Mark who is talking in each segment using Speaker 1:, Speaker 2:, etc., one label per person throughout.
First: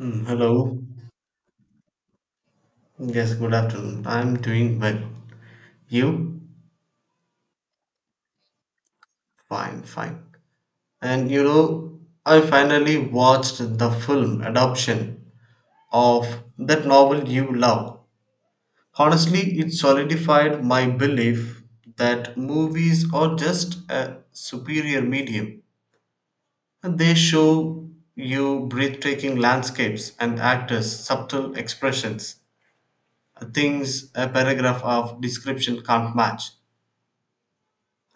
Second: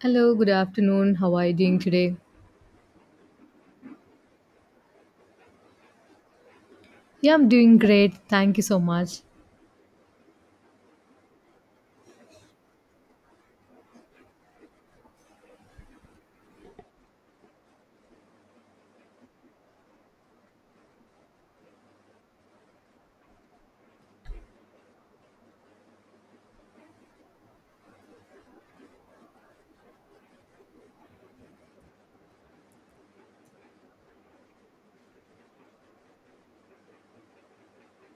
Speaker 1: Hello, good
Speaker 2: Hello.
Speaker 1: afternoon. How are you doing today?
Speaker 2: Yes, good afternoon. I'm doing well. You?
Speaker 1: Yeah, I'm doing great. Thank you so much.
Speaker 2: Fine, fine. And you know, I finally watched the film adoption of that novel you love. Honestly, it solidified my belief that movies are just a superior medium. And they show you breathtaking landscapes and actors' subtle expressions, things a paragraph of description can't match.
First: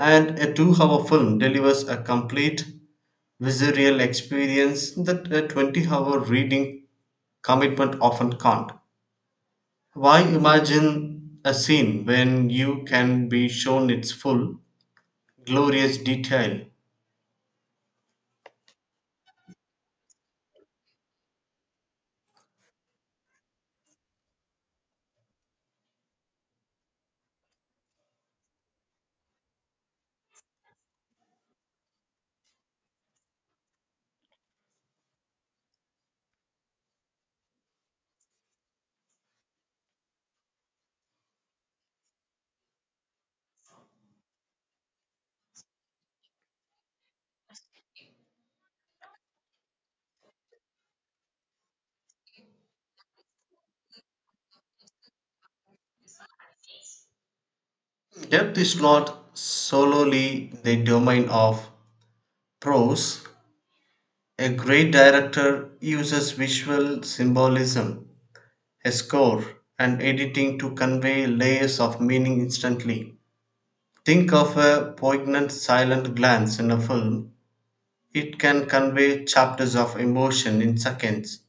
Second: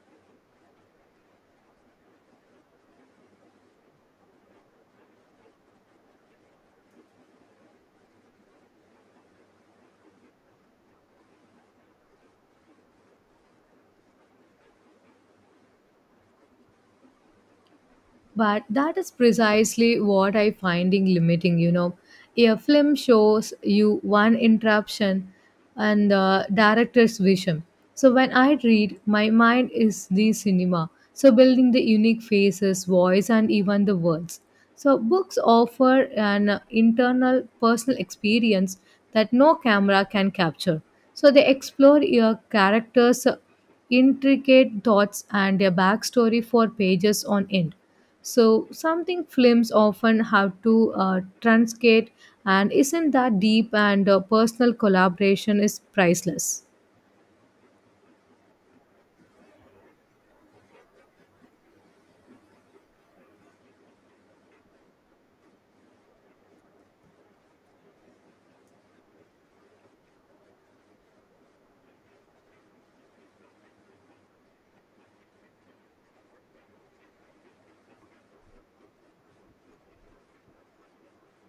Speaker 2: And a 2 hour film delivers a complete visceral experience that a 20-hour reading commitment often can't. Why imagine a scene when you can be shown its full, glorious detail?
Speaker 1: But that is precisely what I finding limiting. A film shows you one interruption and the director's vision. So when I read, my mind is the cinema. So building the unique faces, voice and even the words. So books offer an internal personal experience that no camera can capture. So they explore your characters' intricate thoughts and their backstory for pages on end. So something films often have to transcate, and isn't that deep and personal collaboration is priceless.
Speaker 2: Depth is not solely the domain of prose. A great director uses visual symbolism, a score, and editing to convey layers of meaning instantly. Think of a poignant silent glance in a film. It can convey chapters of emotion in seconds.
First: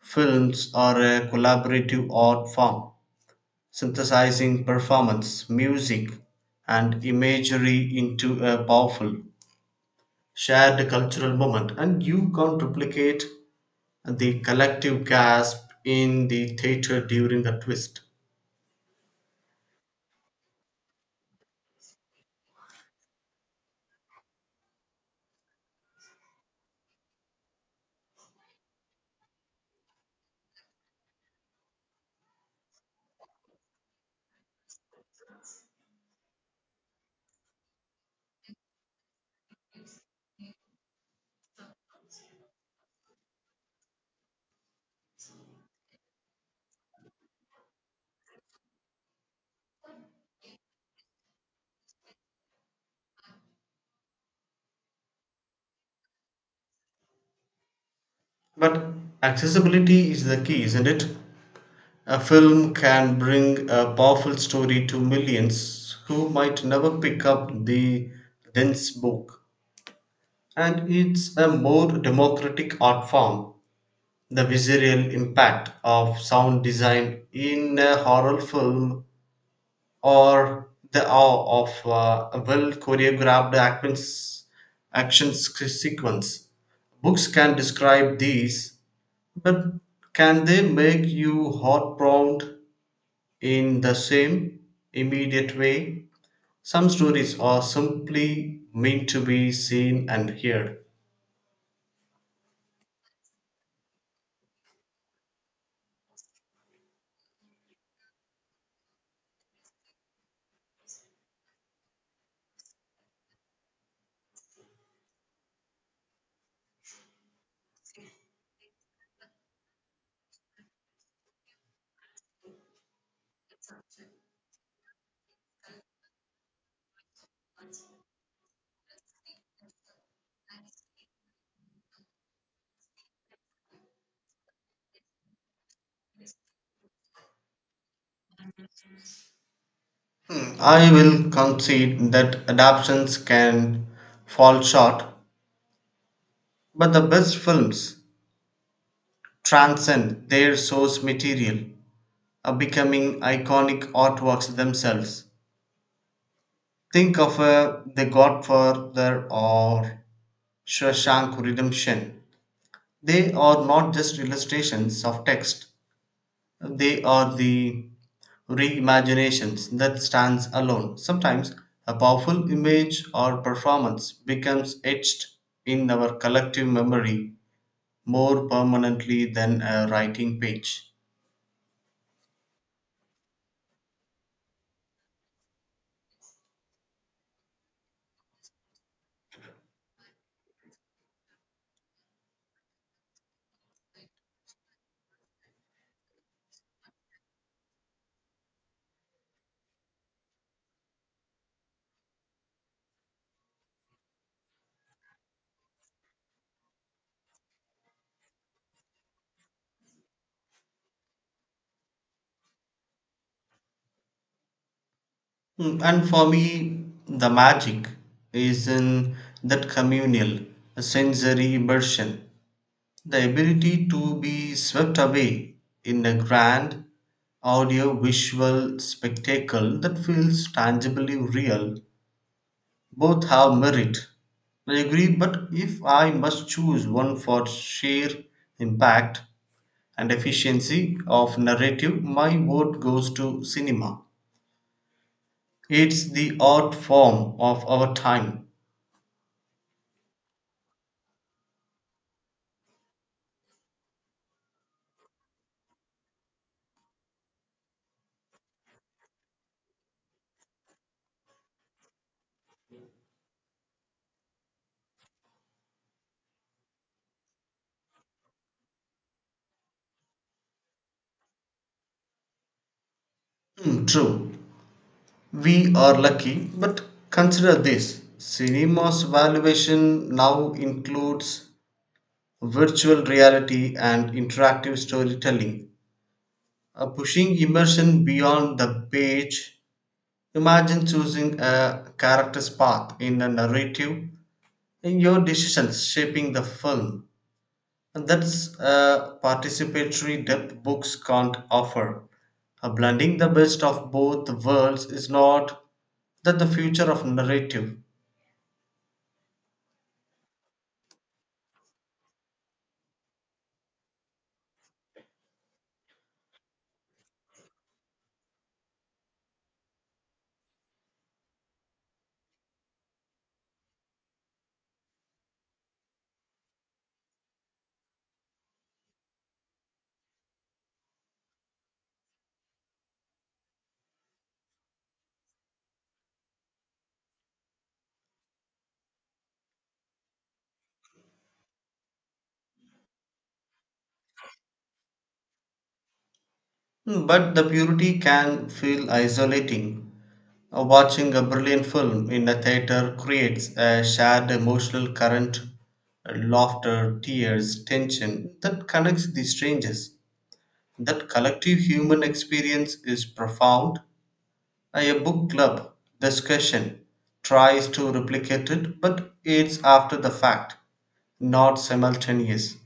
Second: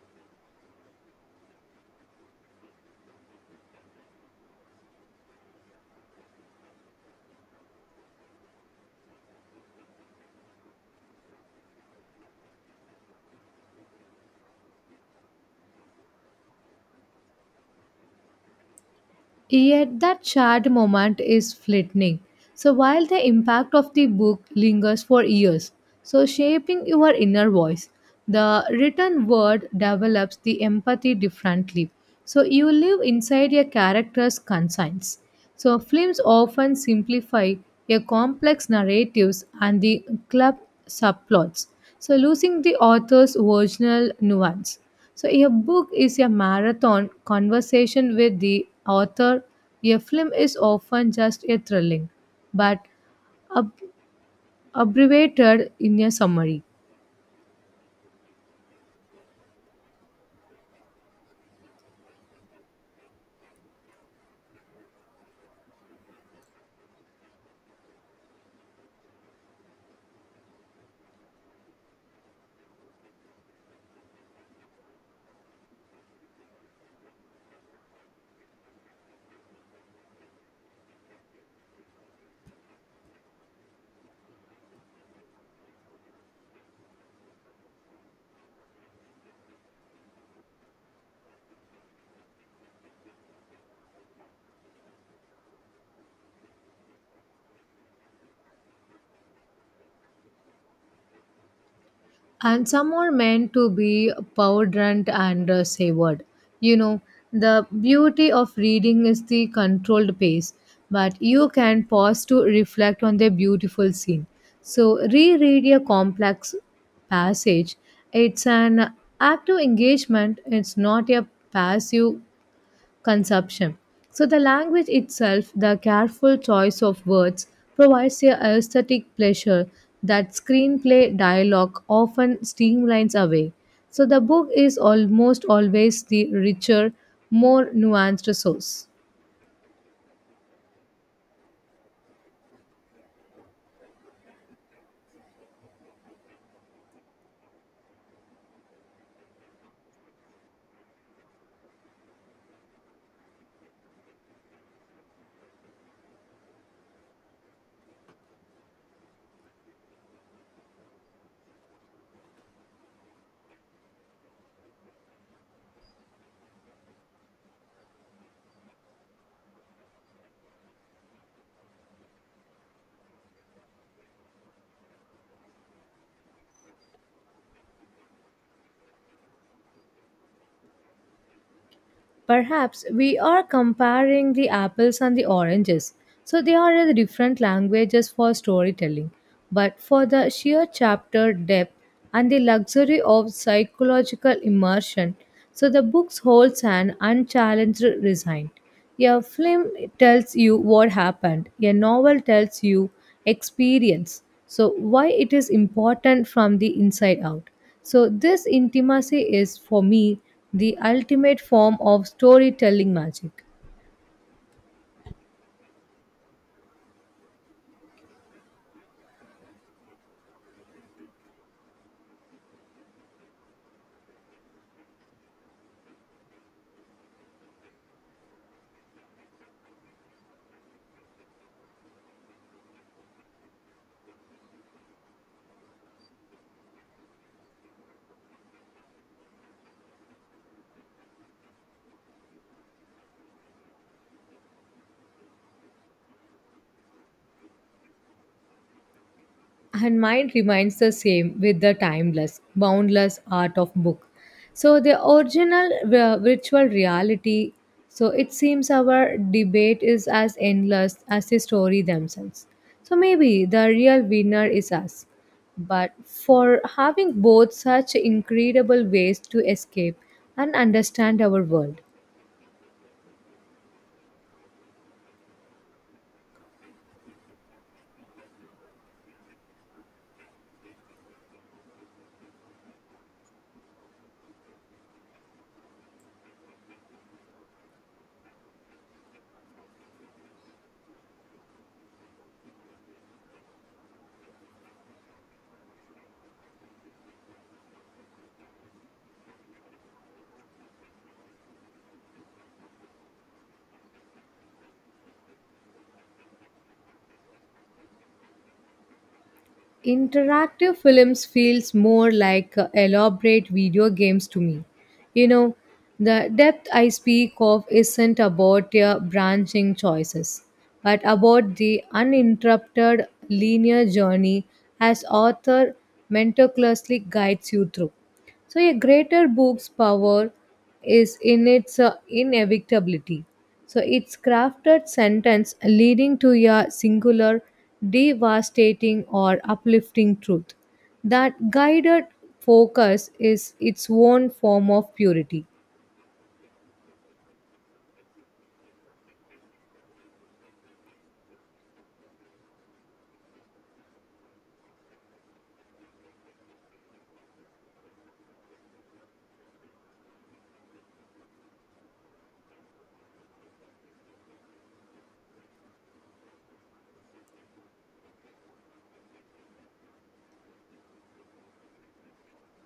Speaker 2: Films are a collaborative art form, synthesizing performance, music, and imagery into a powerful, shared cultural moment, and you can't replicate the collective gasp in the theater during the twist.
Speaker 1: Yet that shared moment is fleeting. So while the impact of the book lingers for years, so shaping your inner voice, the written word develops the empathy differently. So you live inside a character's conscience. So films often simplify a complex narratives and the club subplots. So losing the author's original nuance. So, a book is a marathon conversation with the author. A film is often just a thrilling, but ab- abbreviated in a summary.
Speaker 2: But accessibility is the key, isn't it? A film can bring a powerful story to millions who might never pick up the dense book. And it's a more democratic art form. The visceral impact of sound design in a horror film, or the awe of a well choreographed sequence. Books can describe these, but can they make you heart-pronged in the same immediate way? Some stories are simply meant to be seen and heard.
Speaker 1: And some are meant to be powdered and savored. You know, the beauty of reading is the controlled pace, but you can pause to reflect on the beautiful scene. So, reread a complex passage. It's an active engagement, it's not a passive consumption. So, the language itself, the careful choice of words, provides a aesthetic pleasure that screenplay dialogue often streamlines away. So, the book is almost always the richer, more nuanced source.
Speaker 2: Hmm, I will concede that adaptations can fall short, but the best films transcend their source material, becoming iconic artworks themselves. Think of The Godfather or Shawshank Redemption. They are not just illustrations of text, they are the reimaginations that stands alone. Sometimes a powerful image or performance becomes etched in our collective memory more permanently than a writing page.
Speaker 1: Perhaps we are comparing the apples and the oranges. So they are the different languages for storytelling, but for the sheer chapter depth and the luxury of psychological immersion, so the book holds an unchallenged design. A film tells you what happened, a novel tells you experience. So why it is important from the inside out. So, this intimacy is for me the ultimate form of storytelling magic.
Speaker 2: Mm, and for me, the magic is in that communal, sensory immersion, the ability to be swept away in a grand audio visual spectacle that feels tangibly real. Both have merit. I agree, but if I must choose one for sheer impact and efficiency of narrative, my vote goes to cinema. It's the art form of our time.
Speaker 1: And mine remains the same with the timeless, boundless art of book. So, the original virtual reality, so it seems our debate is as endless as the story themselves. So, maybe the real winner is us. But for having both such incredible ways to escape and understand our world.
Speaker 2: Hmm, true. We are lucky, but consider this: cinema's valuation now includes virtual reality and interactive storytelling, pushing immersion beyond the page. Imagine choosing a character's path in a narrative and your decisions shaping the film. And that's a participatory depth books can't offer. Blending the best of both worlds, is not that the future of narrative?
Speaker 1: Interactive films feels more like elaborate video games to me, you know, the depth I speak of isn't about their branching choices but about the uninterrupted linear journey as author meticulously guides you through. So, a greater book's power is in its inevitability. So, its crafted sentence leading to a singular, devastating, or uplifting truth. That guided focus is its own form of purity.
Speaker 2: Mm, but the purity can feel isolating. Watching a brilliant film in a theater creates a shared emotional current, laughter, tears, tension that connects the strangers. That collective human experience is profound. A book club discussion tries to replicate it, but it's after the fact, not simultaneous.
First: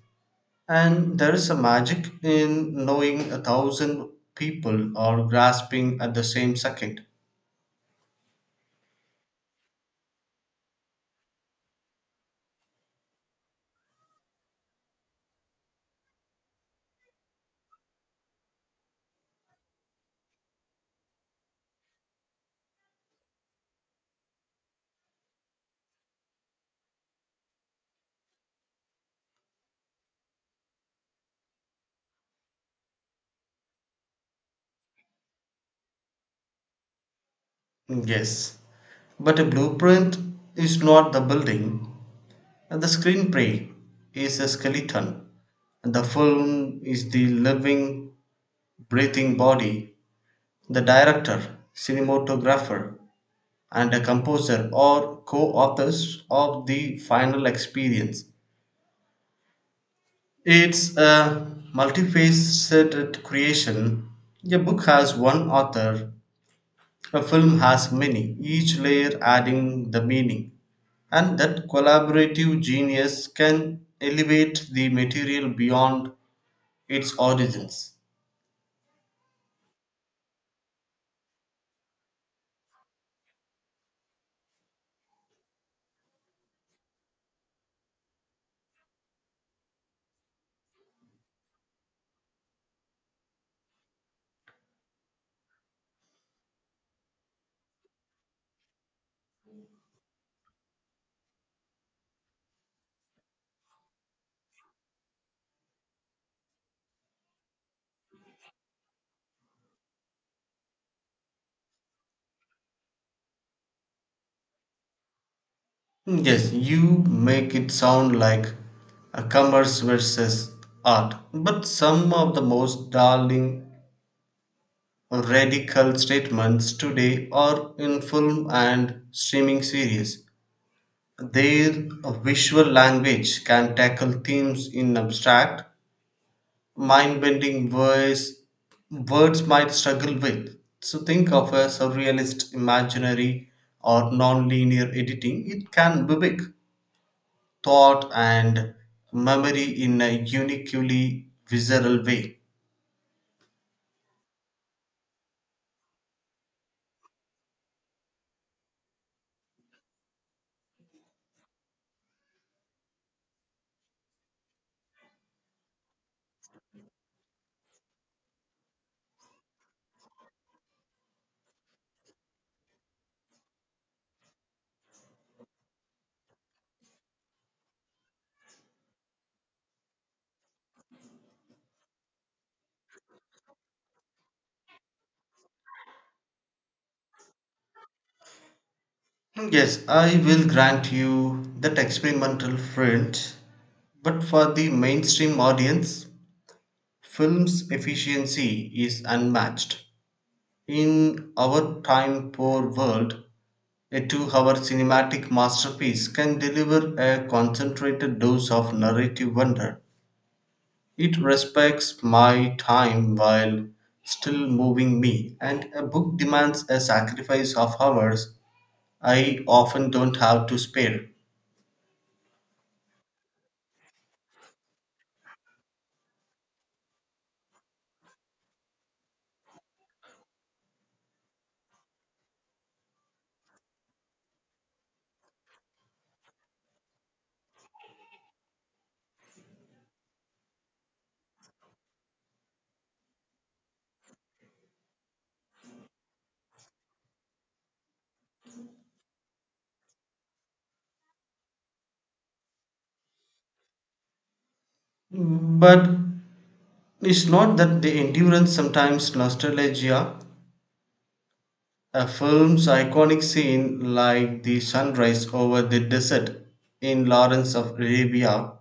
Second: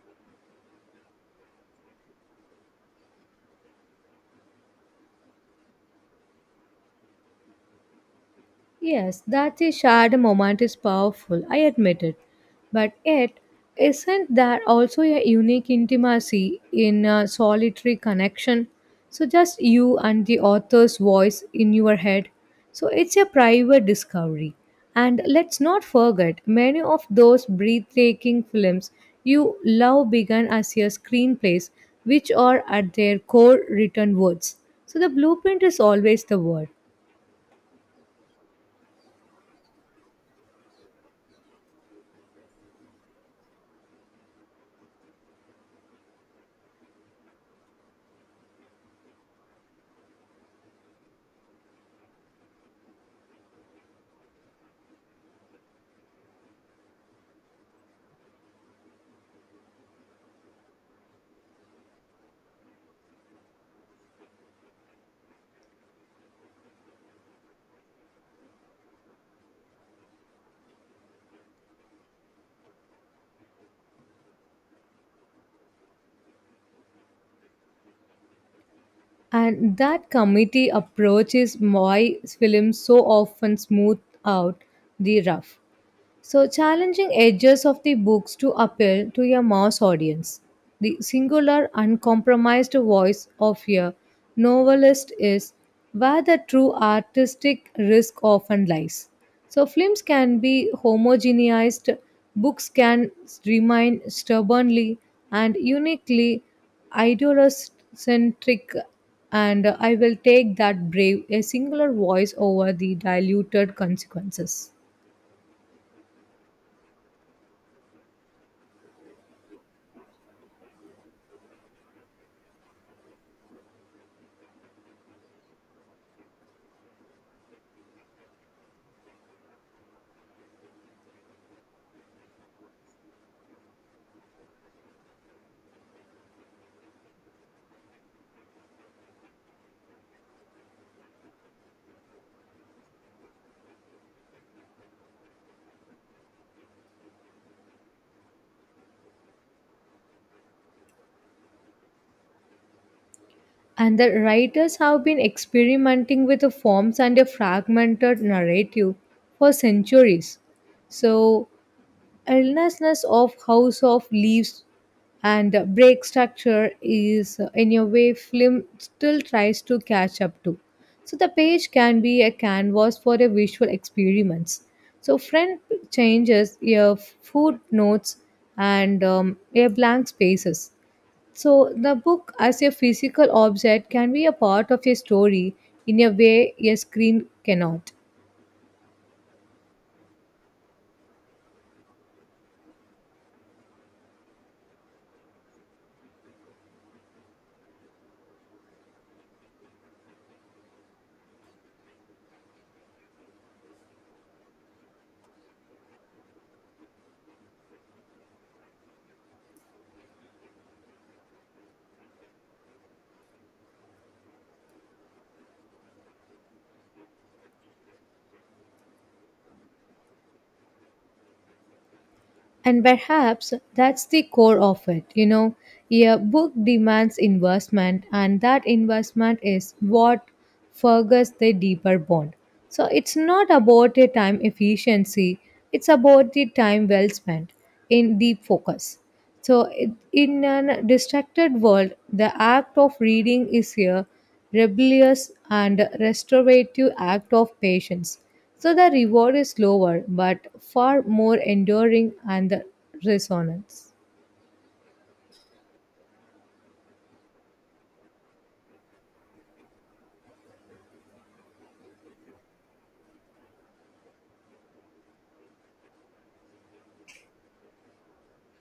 Speaker 2: And there is a magic in knowing a thousand people are grasping at the same second.
Speaker 1: Yes, that a shared moment is powerful, I admit it. But yet, isn't there also a unique intimacy in a solitary connection? So, just you and the author's voice in your head. So, it's a private discovery. And let's not forget, many of those breathtaking films you love began as your screenplays, which are at their core written words. So, the blueprint is always the word.
Speaker 2: Yes, but a blueprint is not the building, and the screenplay is a skeleton, and the film is the living, breathing body. The director, cinematographer, and a composer are co authors of the final experience. It's a multifaceted creation. A book has one author, a film has many, each layer adding the meaning. And that collaborative genius can elevate the material beyond its origins.
Speaker 1: And that committee approach is why films so often smooth out the rough. So, challenging edges of the books to appeal to a mass audience. The singular, uncompromised voice of a novelist is where the true artistic risk often lies. So, films can be homogenized, books can remain stubbornly and uniquely ideolocentric, and I will take that brave a singular voice over the diluted consequences.
Speaker 2: Yes, you make it sound like a commerce versus art, but some of the most darling radical statements today are in film and streaming series. Their visual language can tackle themes in abstract, mind bending ways words might struggle with. So, think of a surrealist imaginary or non linear editing, it can mimic thought and memory in a uniquely visceral way.
Speaker 1: And the writers have been experimenting with the forms and a fragmented narrative for centuries. So, illnessness of House of Leaves and Break Structure is, in a way, film still tries to catch up to. So, the page can be a canvas for a visual experiments. So, friend changes, your footnotes, and your blank spaces. So, the book as a physical object can be a part of a story in a way a screen cannot.
Speaker 2: Yes, I will grant you that experimental print, but for the mainstream audience, film's efficiency is unmatched. In our time poor world, a 2 hour cinematic masterpiece can deliver a concentrated dose of narrative wonder. It respects my time while still moving me, and a book demands a sacrifice of hours I often don't have to spare.
Speaker 1: And perhaps that's the core of it. You know, a book demands investment, and that investment is what forges the deeper bond. So, it's not about a time efficiency, it's about the time well spent in deep focus. So, in an distracted world, the act of reading is here rebellious and restorative act of patience. So the reward is lower but far more enduring and the resonance.
Speaker 2: But it's not that the endurance sometimes nostalgia. A film's iconic scene, like the sunrise over the desert in Lawrence of Arabia,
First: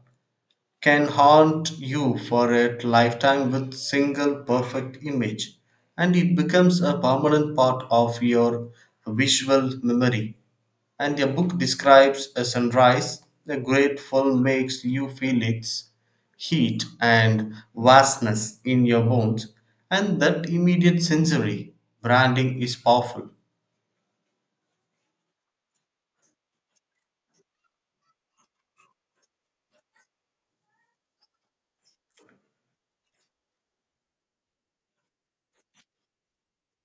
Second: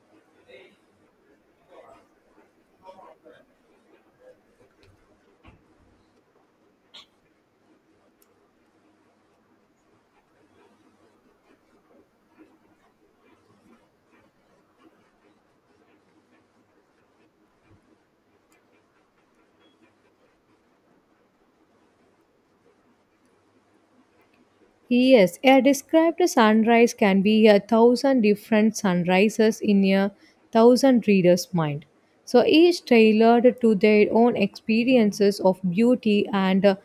Speaker 2: can haunt you for a lifetime with single perfect image, and it becomes a permanent part of your visual memory. And a book describes a sunrise, a great film makes you feel its heat and vastness in your bones, and that immediate sensory branding is powerful.
Speaker 1: Yes, a described sunrise can be a thousand different sunrises in a thousand readers' mind. So each tailored to their own experiences of beauty and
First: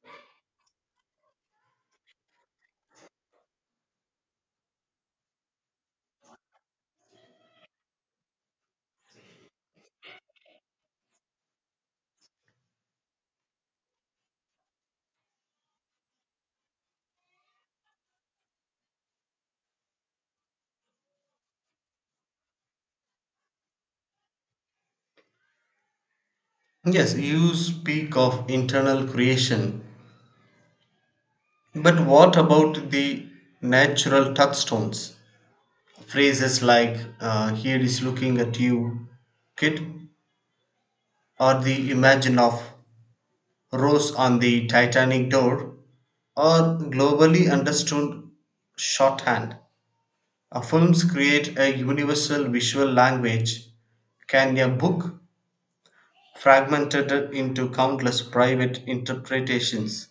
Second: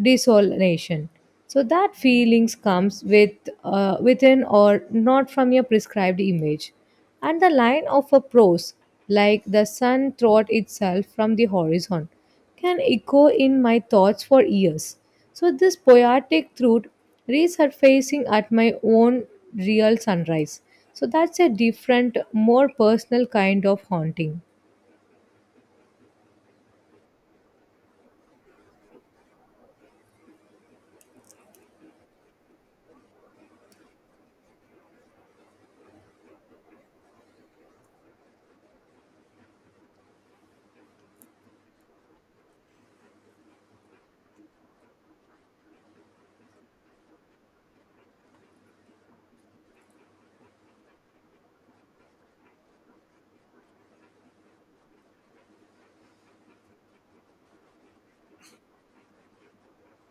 Speaker 1: desolation. So that feelings comes with within or not from a prescribed image. And the line of a prose, like the sun thought itself from the horizon can echo in my thoughts for years. So, this poetic truth resurfacing at my own real sunrise. So, that's a different, more personal kind of haunting.
Speaker 2: Yes, you speak of internal creation, but what about the natural touchstones? Phrases like, here is looking at you, kid, or the imagine of Rose on the Titanic door, or globally understood shorthand. Films create a universal visual language. Can a book, fragmented into countless private interpretations,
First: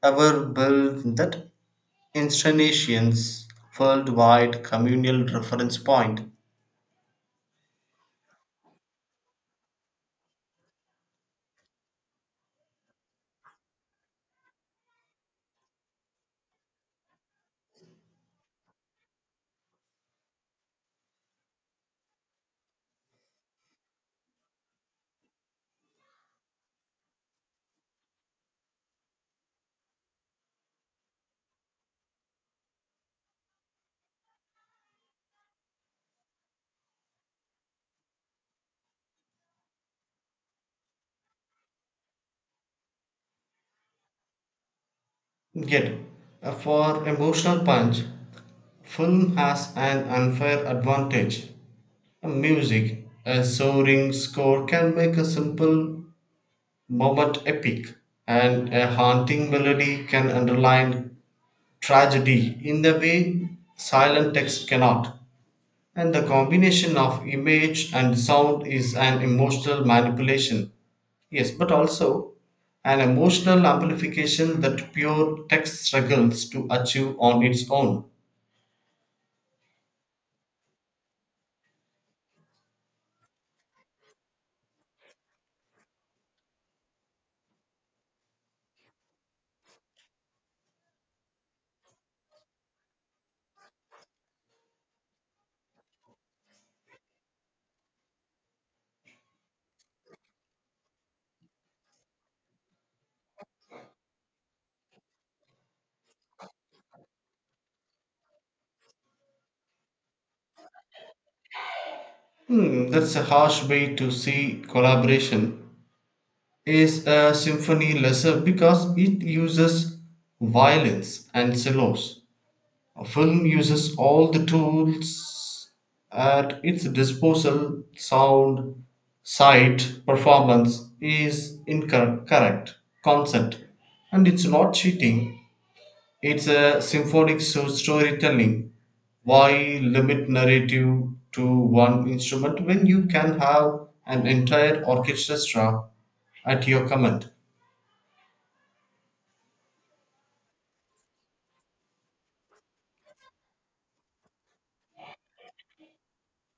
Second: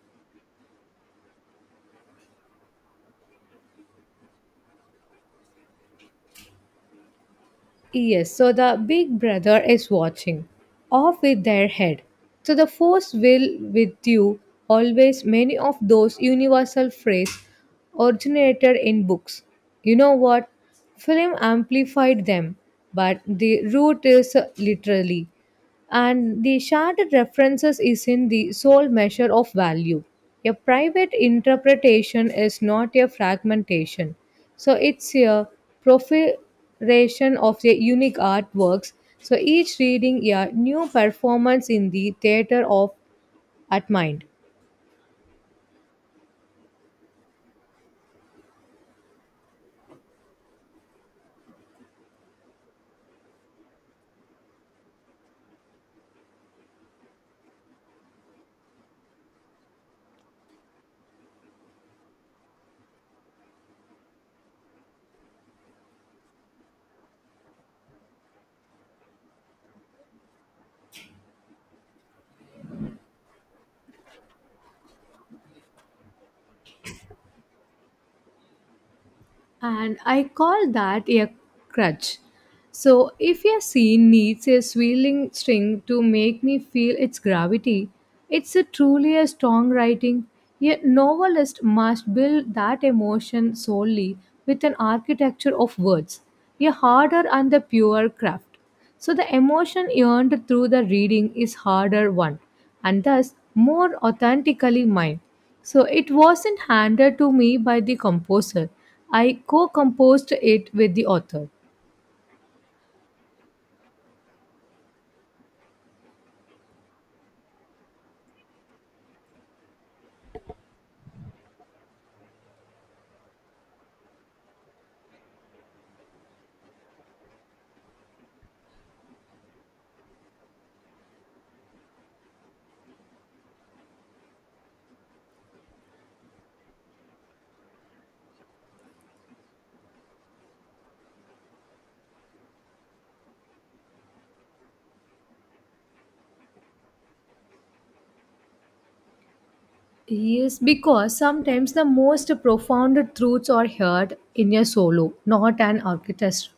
Speaker 2: ever build that instantaneous worldwide communal reference point?
Speaker 1: Yes, so the big brother is watching, off with their head. So the force will with you always many of those universal phrases originated in books. You know what? Film amplified them, but the root is literally and the sharded references is in the sole measure of value. A private interpretation is not a fragmentation, so it's a proliferation of the unique artworks. So each reading a new performance in the theater of at mind.
Speaker 2: Yet, for emotional punch, film has an unfair advantage. Music, a soaring score can make a simple moment epic, and a haunting melody can underline tragedy in the way silent text cannot. And the combination of image and sound is an emotional manipulation. Yes, but also an emotional amplification that pure text struggles to achieve on its own.
Speaker 1: And I call that a crutch. So, if a scene needs a swirling string to make me feel its gravity, it's a truly a strong writing. A novelist must build that emotion solely with an architecture of words, a harder and the pure craft. So the emotion earned through the reading is harder one and thus more authentically mine. So it wasn't handed to me by the composer. I co-composed it with the author.
Speaker 2: Hmm, that's a harsh way to see collaboration. Is a symphony lesser because it uses violins and cellos? A film uses all the tools at its disposal: sound, sight, performance is incorrect, correct, consent. And it's not cheating, it's a storytelling. Why limit narrative to one instrument when you can have an entire orchestra at your command?
Speaker 1: Yes, because sometimes the most profound truths are heard in a solo, not an orchestra.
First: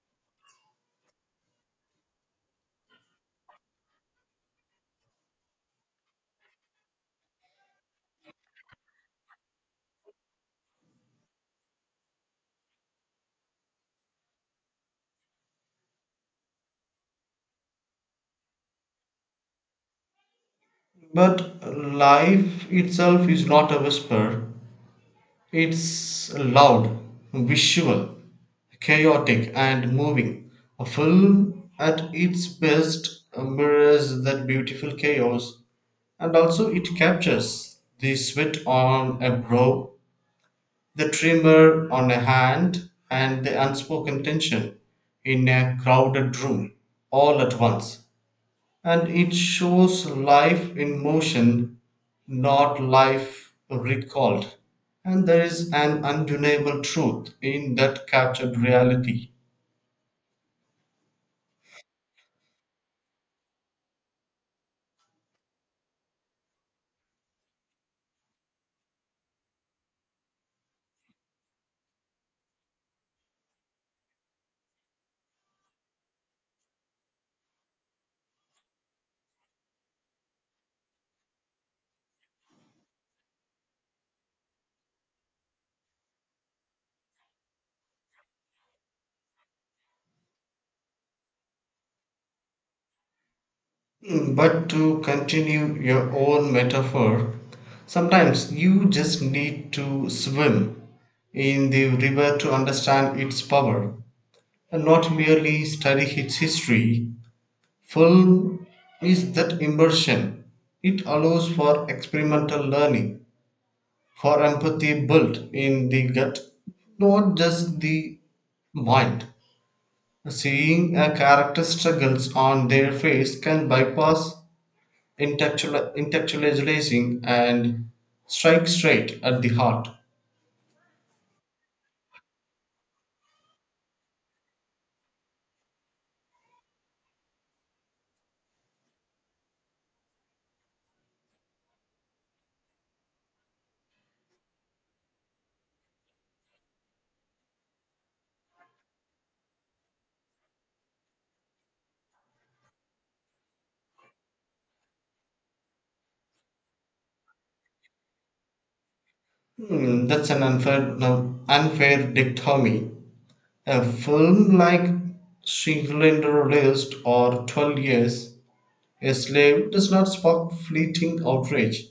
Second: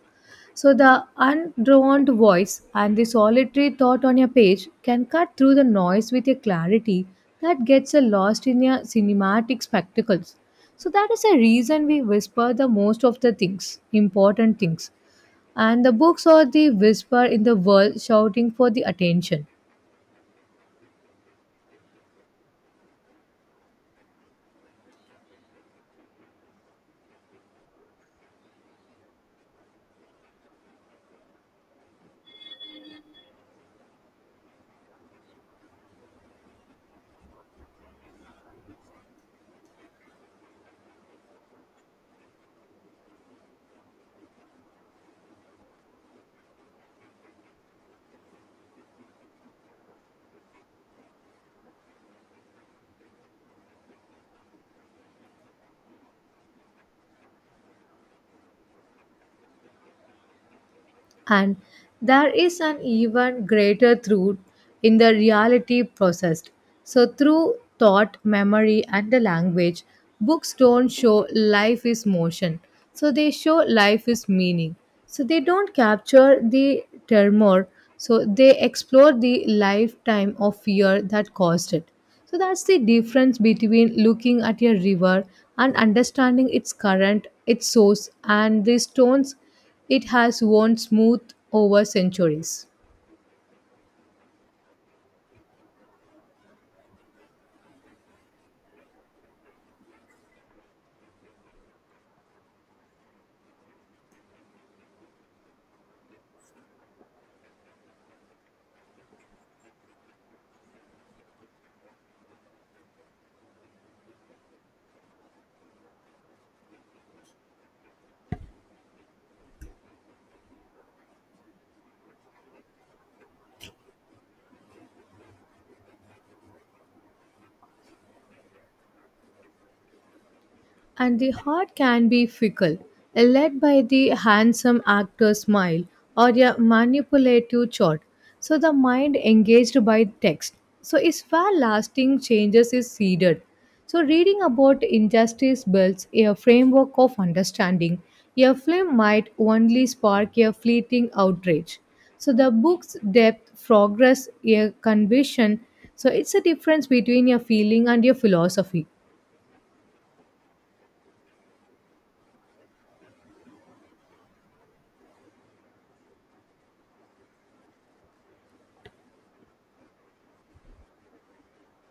Speaker 1: So the undrawn voice and the solitary thought on a page can cut through the noise with a clarity that gets lost in your cinematic spectacles. So that is a reason we whisper the most of the things, important things. And the books are the whisper in the world shouting for the attention.
Speaker 2: But life itself is not a whisper, it's loud, visual, chaotic, and moving. A film at its best mirrors that beautiful chaos, and also it captures the sweat on a brow, the tremor on a hand, and the unspoken tension in a crowded room, all at once. And it shows life in motion, not life recalled, and there is an undeniable truth in that captured reality.
Speaker 1: And there is an even greater truth in the reality processed. So, through thought, memory, and the language, books don't show life is motion. So, they show life is meaning. So, they don't capture the turmoil. So, they explore the lifetime of fear that caused it. So, that's the difference between looking at a river and understanding its current, its source, and the stones it has worn smooth over centuries.
Speaker 2: Mm, but to continue your own metaphor, sometimes you just need to swim in the river to understand its power and not merely study its history. Film is that immersion. It allows for experimental learning, for empathy built in the gut, not just the mind. Seeing a character struggles on their face can bypass intellectualizing and strike straight at the heart.
Speaker 1: And the heart can be fickle, led by the handsome actor's smile or a manipulative chart. So the mind engaged by text. So its where lasting changes is seeded. So reading about injustice builds a framework of understanding. A film might only spark a fleeting outrage. So the book's depth, progress, a conviction. So it's a difference between a feeling and a philosophy.
Speaker 2: Hmm, that's an unfair, no, unfair dichotomy. A film like Schindler's List or 12 Years a Slave does not spark fleeting outrage.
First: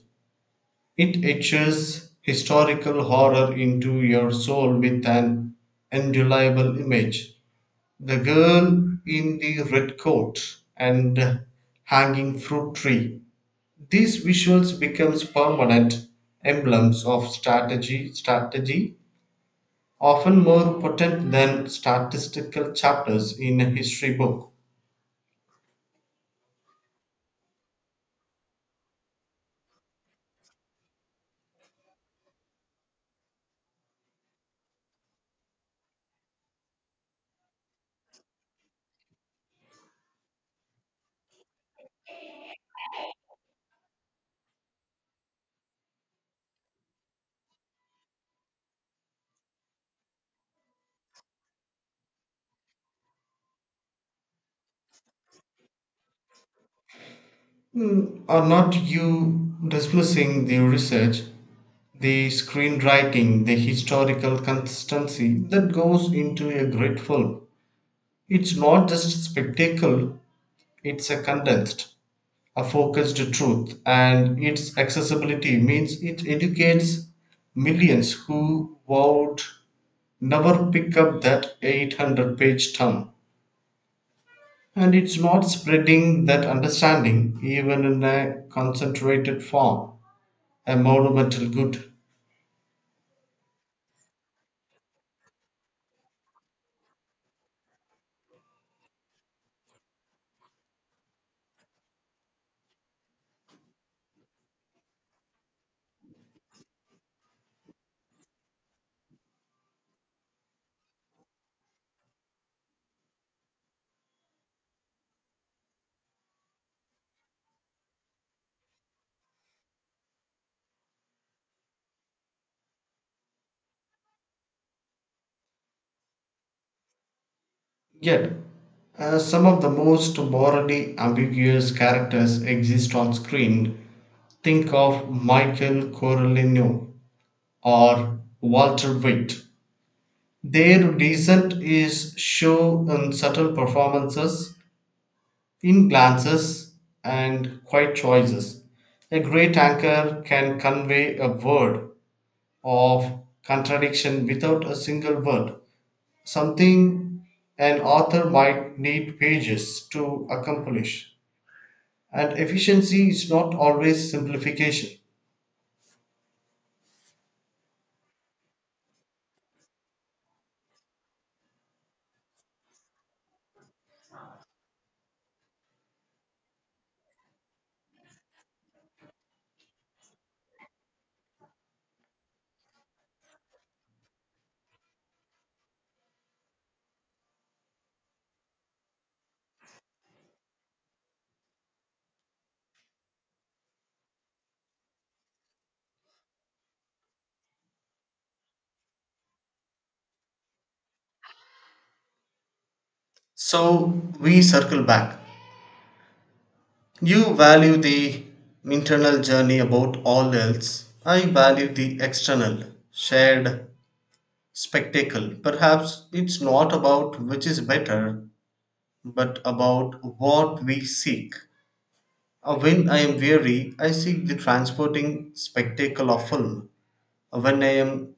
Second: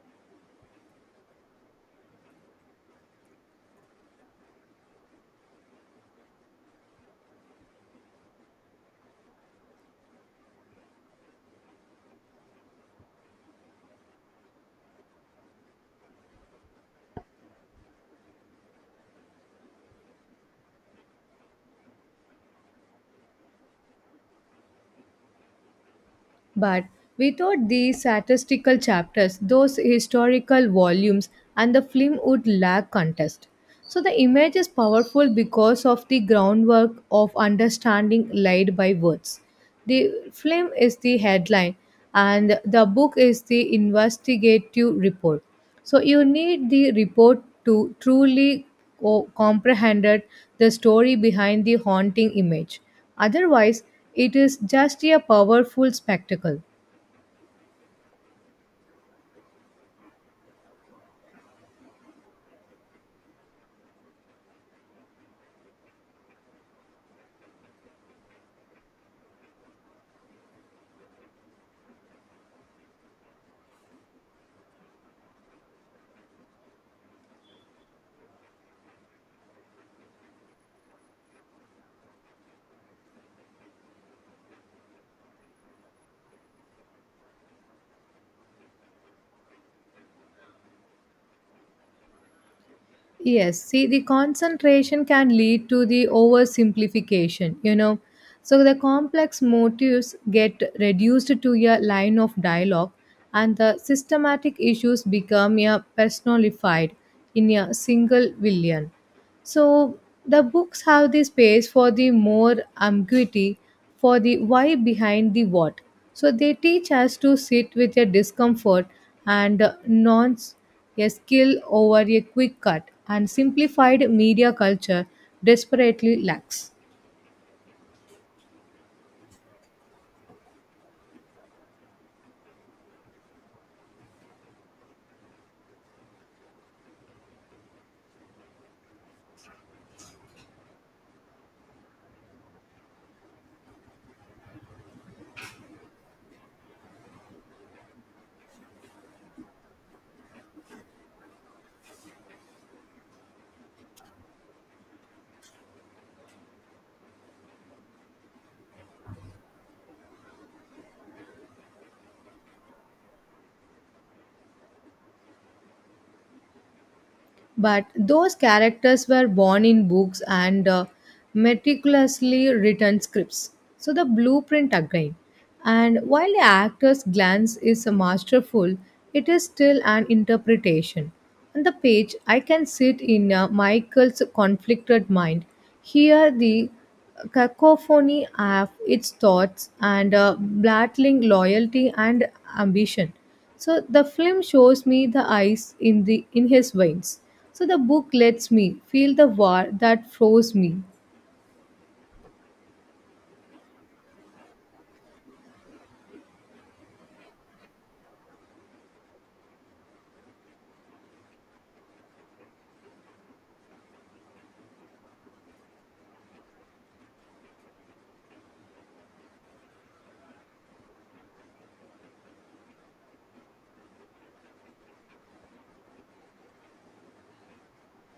Speaker 2: It etches historical horror into your soul with an indelible image. The girl in the red coat and hanging fruit tree. These visuals becomes permanent emblems of strategy, often more potent than statistical chapters in a history book.
Speaker 1: But without these statistical chapters, those historical volumes, and the film would lack contest. So the image is powerful because of the groundwork of understanding laid by words. The film is the headline, and the book is the investigative report. So you need the report to truly comprehend the story behind the haunting image. Otherwise, it is just a powerful spectacle.
Speaker 2: Mm, are not you dismissing the research, the screenwriting, the historical consistency that goes into a great film? It's not just spectacle, it's a condensed, a focused truth, and its accessibility means it educates millions who would never pick up that 800-page tome. And it's not spreading that understanding, even in a concentrated form, a monumental good.
Speaker 1: Yes, see, the concentration can lead to the oversimplification. So the complex motives get reduced to a line of dialogue, and the systematic issues become a personified in a single villain. So the books have the space for the more ambiguity, for the why behind the what. So they teach us to sit with a discomfort and nonce a skill over a quick cut and simplified media culture desperately lacks.
Speaker 2: Yet, some of the most morally ambiguous characters exist on screen. Think of Michael Corleone or Walter White. Their descent is shown in subtle performances, in glances, and quiet choices. A great anchor can convey a word of contradiction without a single word, something an author might need pages to accomplish. And efficiency is not always simplification.
Speaker 1: But those characters were born in books and meticulously written scripts. So the blueprint again. And while the actor's glance is masterful, it is still an interpretation. On the page, I can sit in Michael's conflicted mind, hear the cacophony of its thoughts and battling loyalty and ambition. So the film shows me the ice in the in his veins. So the book lets me feel the war that froze me.
Speaker 2: So we circle back. You value the internal journey above all else. I value the external, shared spectacle. Perhaps it's not about which is better, but about what we seek. When I am weary, I seek the transporting spectacle of film. When I am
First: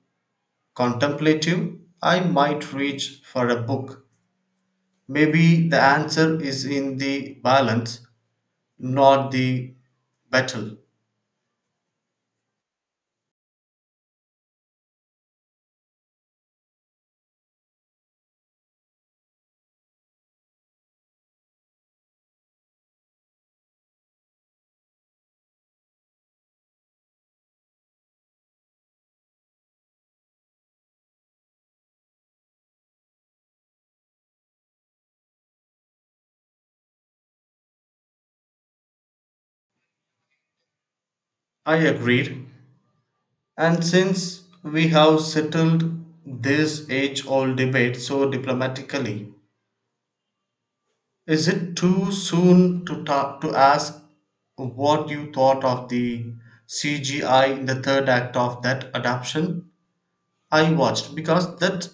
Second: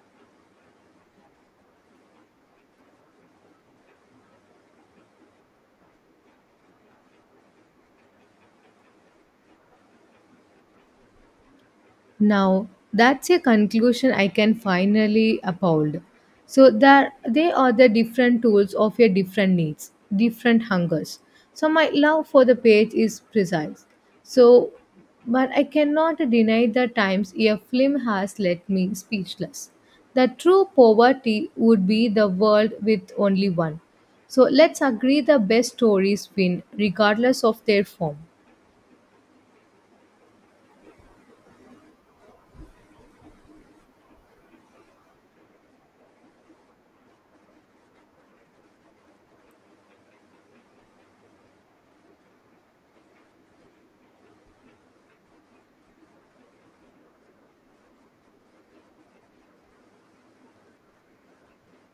Speaker 2: contemplative, I might reach for a book. Maybe the answer is in the balance, not the battle.
Speaker 1: Now, that's a conclusion I can finally uphold. So there they are the different tools of your different needs, different hungers. So my love for the page is precise. So but I cannot deny the times a film has left me speechless. The true poverty would be the world with only one. So let's agree the best stories win regardless of their form.
Speaker 2: I agreed. And since we have settled this age old debate so diplomatically, is it too soon to to ask what you thought of the CGI in the third act of that adaptation I watched? Because that,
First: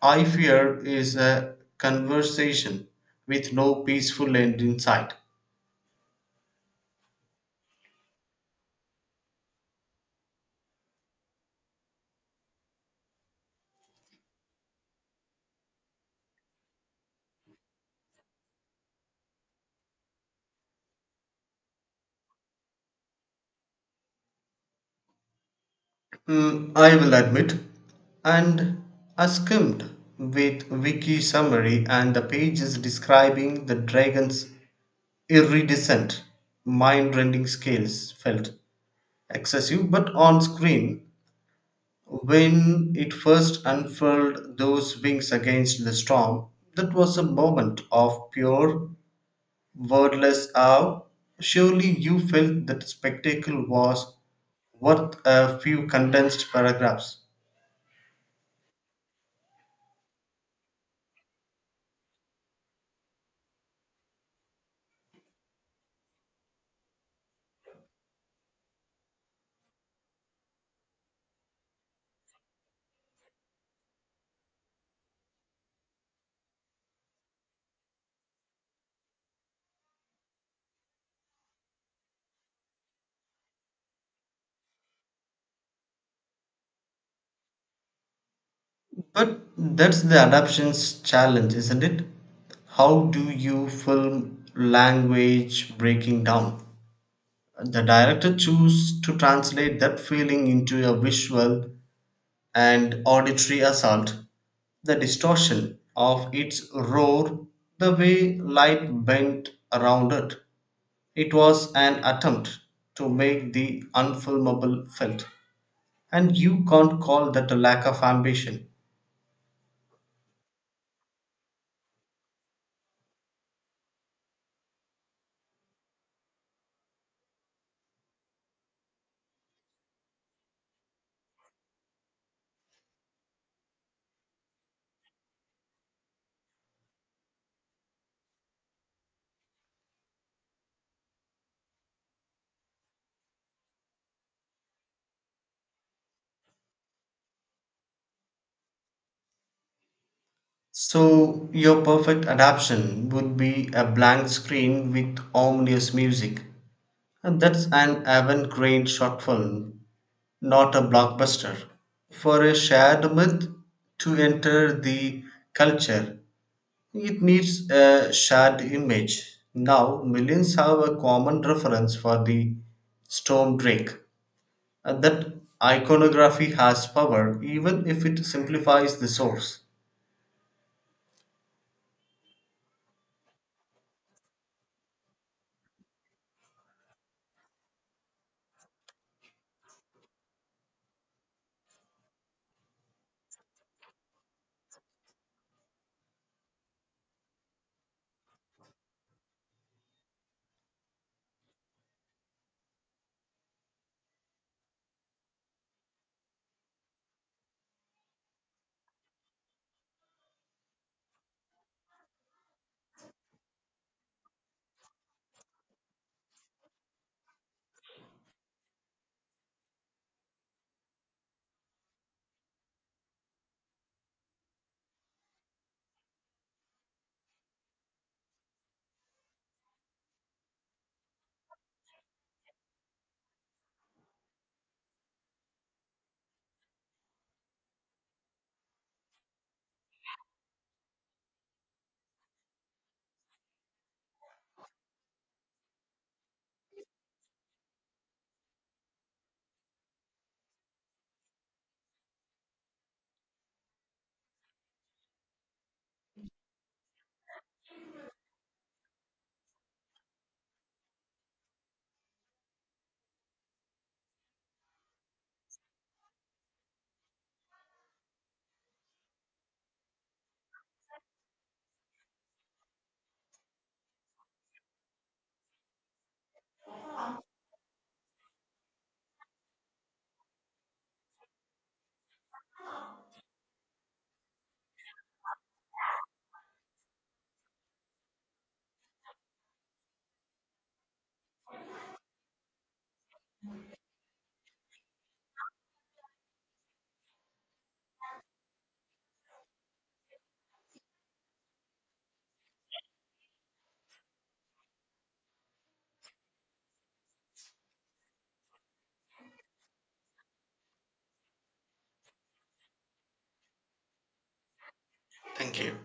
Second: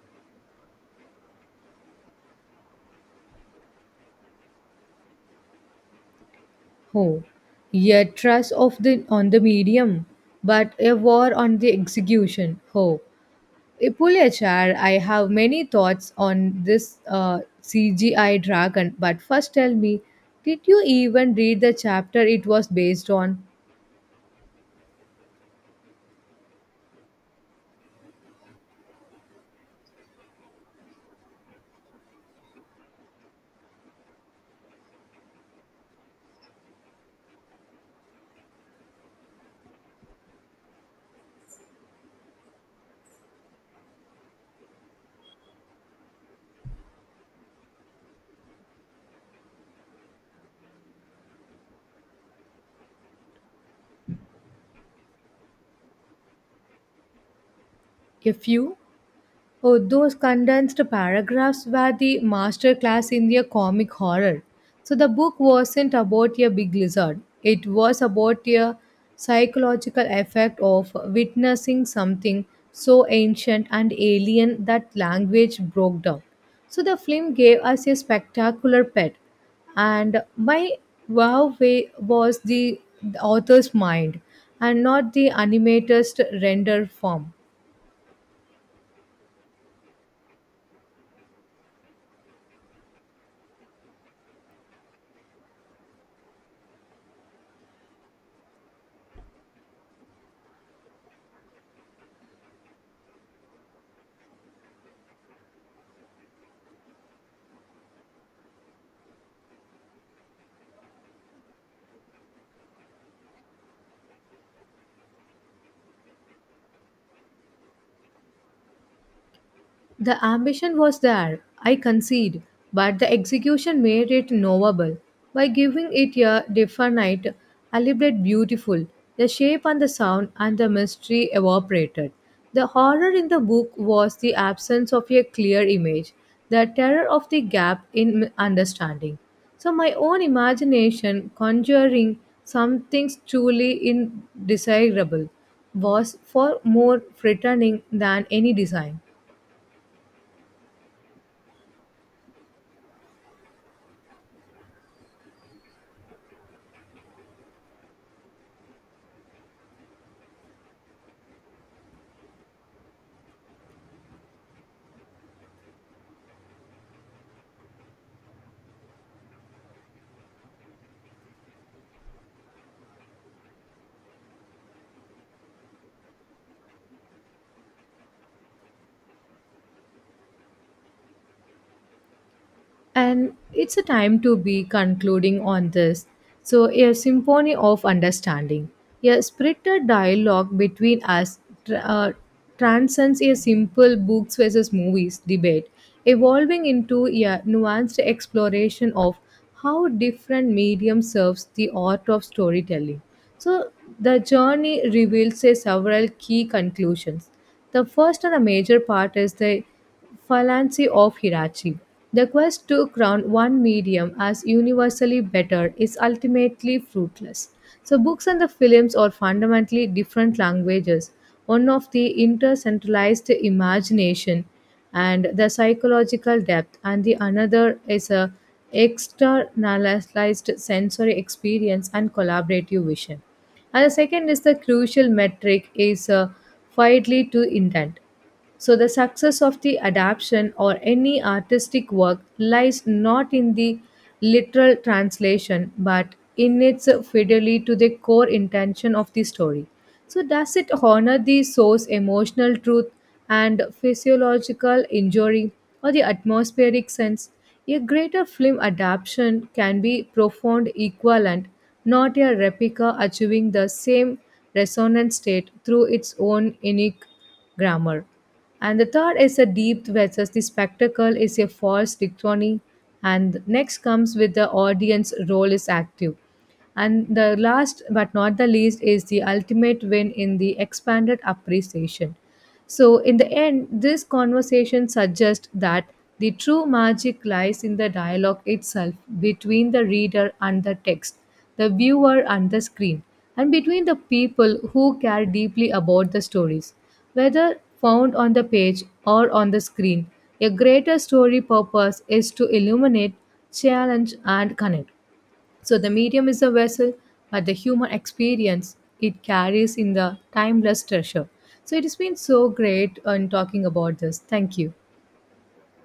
Speaker 2: I fear, is a conversation with no peaceful end in sight.
Speaker 1: Oh, a trust of the on the medium, but a war on the execution. Oh, a pull I have many thoughts on this CGI dragon, but first tell me, did you even read the chapter it was based on?
Speaker 2: Mm, I will admit, and I skimmed with wiki summary, and the pages describing the dragon's iridescent, mind-rending scales felt excessive, but on screen, when it first unfurled those wings against the storm, that was a moment of pure, wordless awe. Surely you felt that the spectacle was worth a few condensed paragraphs.
Speaker 1: A few. Oh, those condensed paragraphs were the masterclass in the comic horror. So the book wasn't about a big lizard. It was about a psychological effect of witnessing something so ancient and alien that language broke down. So the film gave us a spectacular pet. And my wow way was the author's mind and not the animator's render form.
Speaker 2: But that's the adaptation's challenge, isn't it? How do you film language breaking down? The director choose to translate that feeling into a visual and auditory assault, the distortion of its roar, the way light bent around it. It was an attempt to make the unfilmable felt, and you can't call that a lack of ambition.
Speaker 1: The ambition was there, I concede, but the execution made it knowable by giving it a definite, elaborate, beautiful. The shape and the sound and the mystery evaporated. The horror in the book was the absence of a clear image, the terror of the gap in understanding. So, my own imagination conjuring something truly indesirable was far more threatening than any design.
Speaker 2: So, your perfect adaptation would be a blank screen with ominous music. And that's an avant garde short film, not a blockbuster. For a shared myth to enter the culture, it needs a shared image. Now, millions have a common reference for the storm drake. And that iconography has power, even if it simplifies the source.
Speaker 1: And it's a time to be concluding on this. So, a symphony of understanding, a spirited dialogue between us tr- uh, transcends a simple books versus movies debate, evolving into a nuanced exploration of how different medium serves the art of storytelling. So, the journey reveals a several key conclusions. The first and a major part is the fallacy of hierarchy. The quest to crown one medium as universally better is ultimately fruitless. So, books and the films are fundamentally different languages, one of the intercentralized imagination and the psychological depth, and the another is a externalized sensory experience and collaborative vision. And the second is the crucial metric is fidelity to intent. So, the success of the adaptation or any artistic work lies not in the literal translation but in its fidelity to the core intention of the story. So, does it honor the source emotional truth and physiological injury or the atmospheric sense? A greater film adaptation can be profound equivalent, not a replica achieving the same resonant state through its own unique grammar. And the third is a depth versus the spectacle is a false dichotomy. And next comes with the audience role is active. And the last but not the least is the ultimate win in the expanded appreciation. So, in the end, this conversation suggests that the true magic lies in the dialogue itself between the reader and the text, the viewer and the screen, and between the people who care deeply about the stories. Whether found on the page or on the screen, a greater story purpose is to illuminate, challenge, and connect. So the medium is a vessel, but the human experience it carries in the timeless treasure. So it has been so great in talking about this. Thank you.
Speaker 2: Thank you.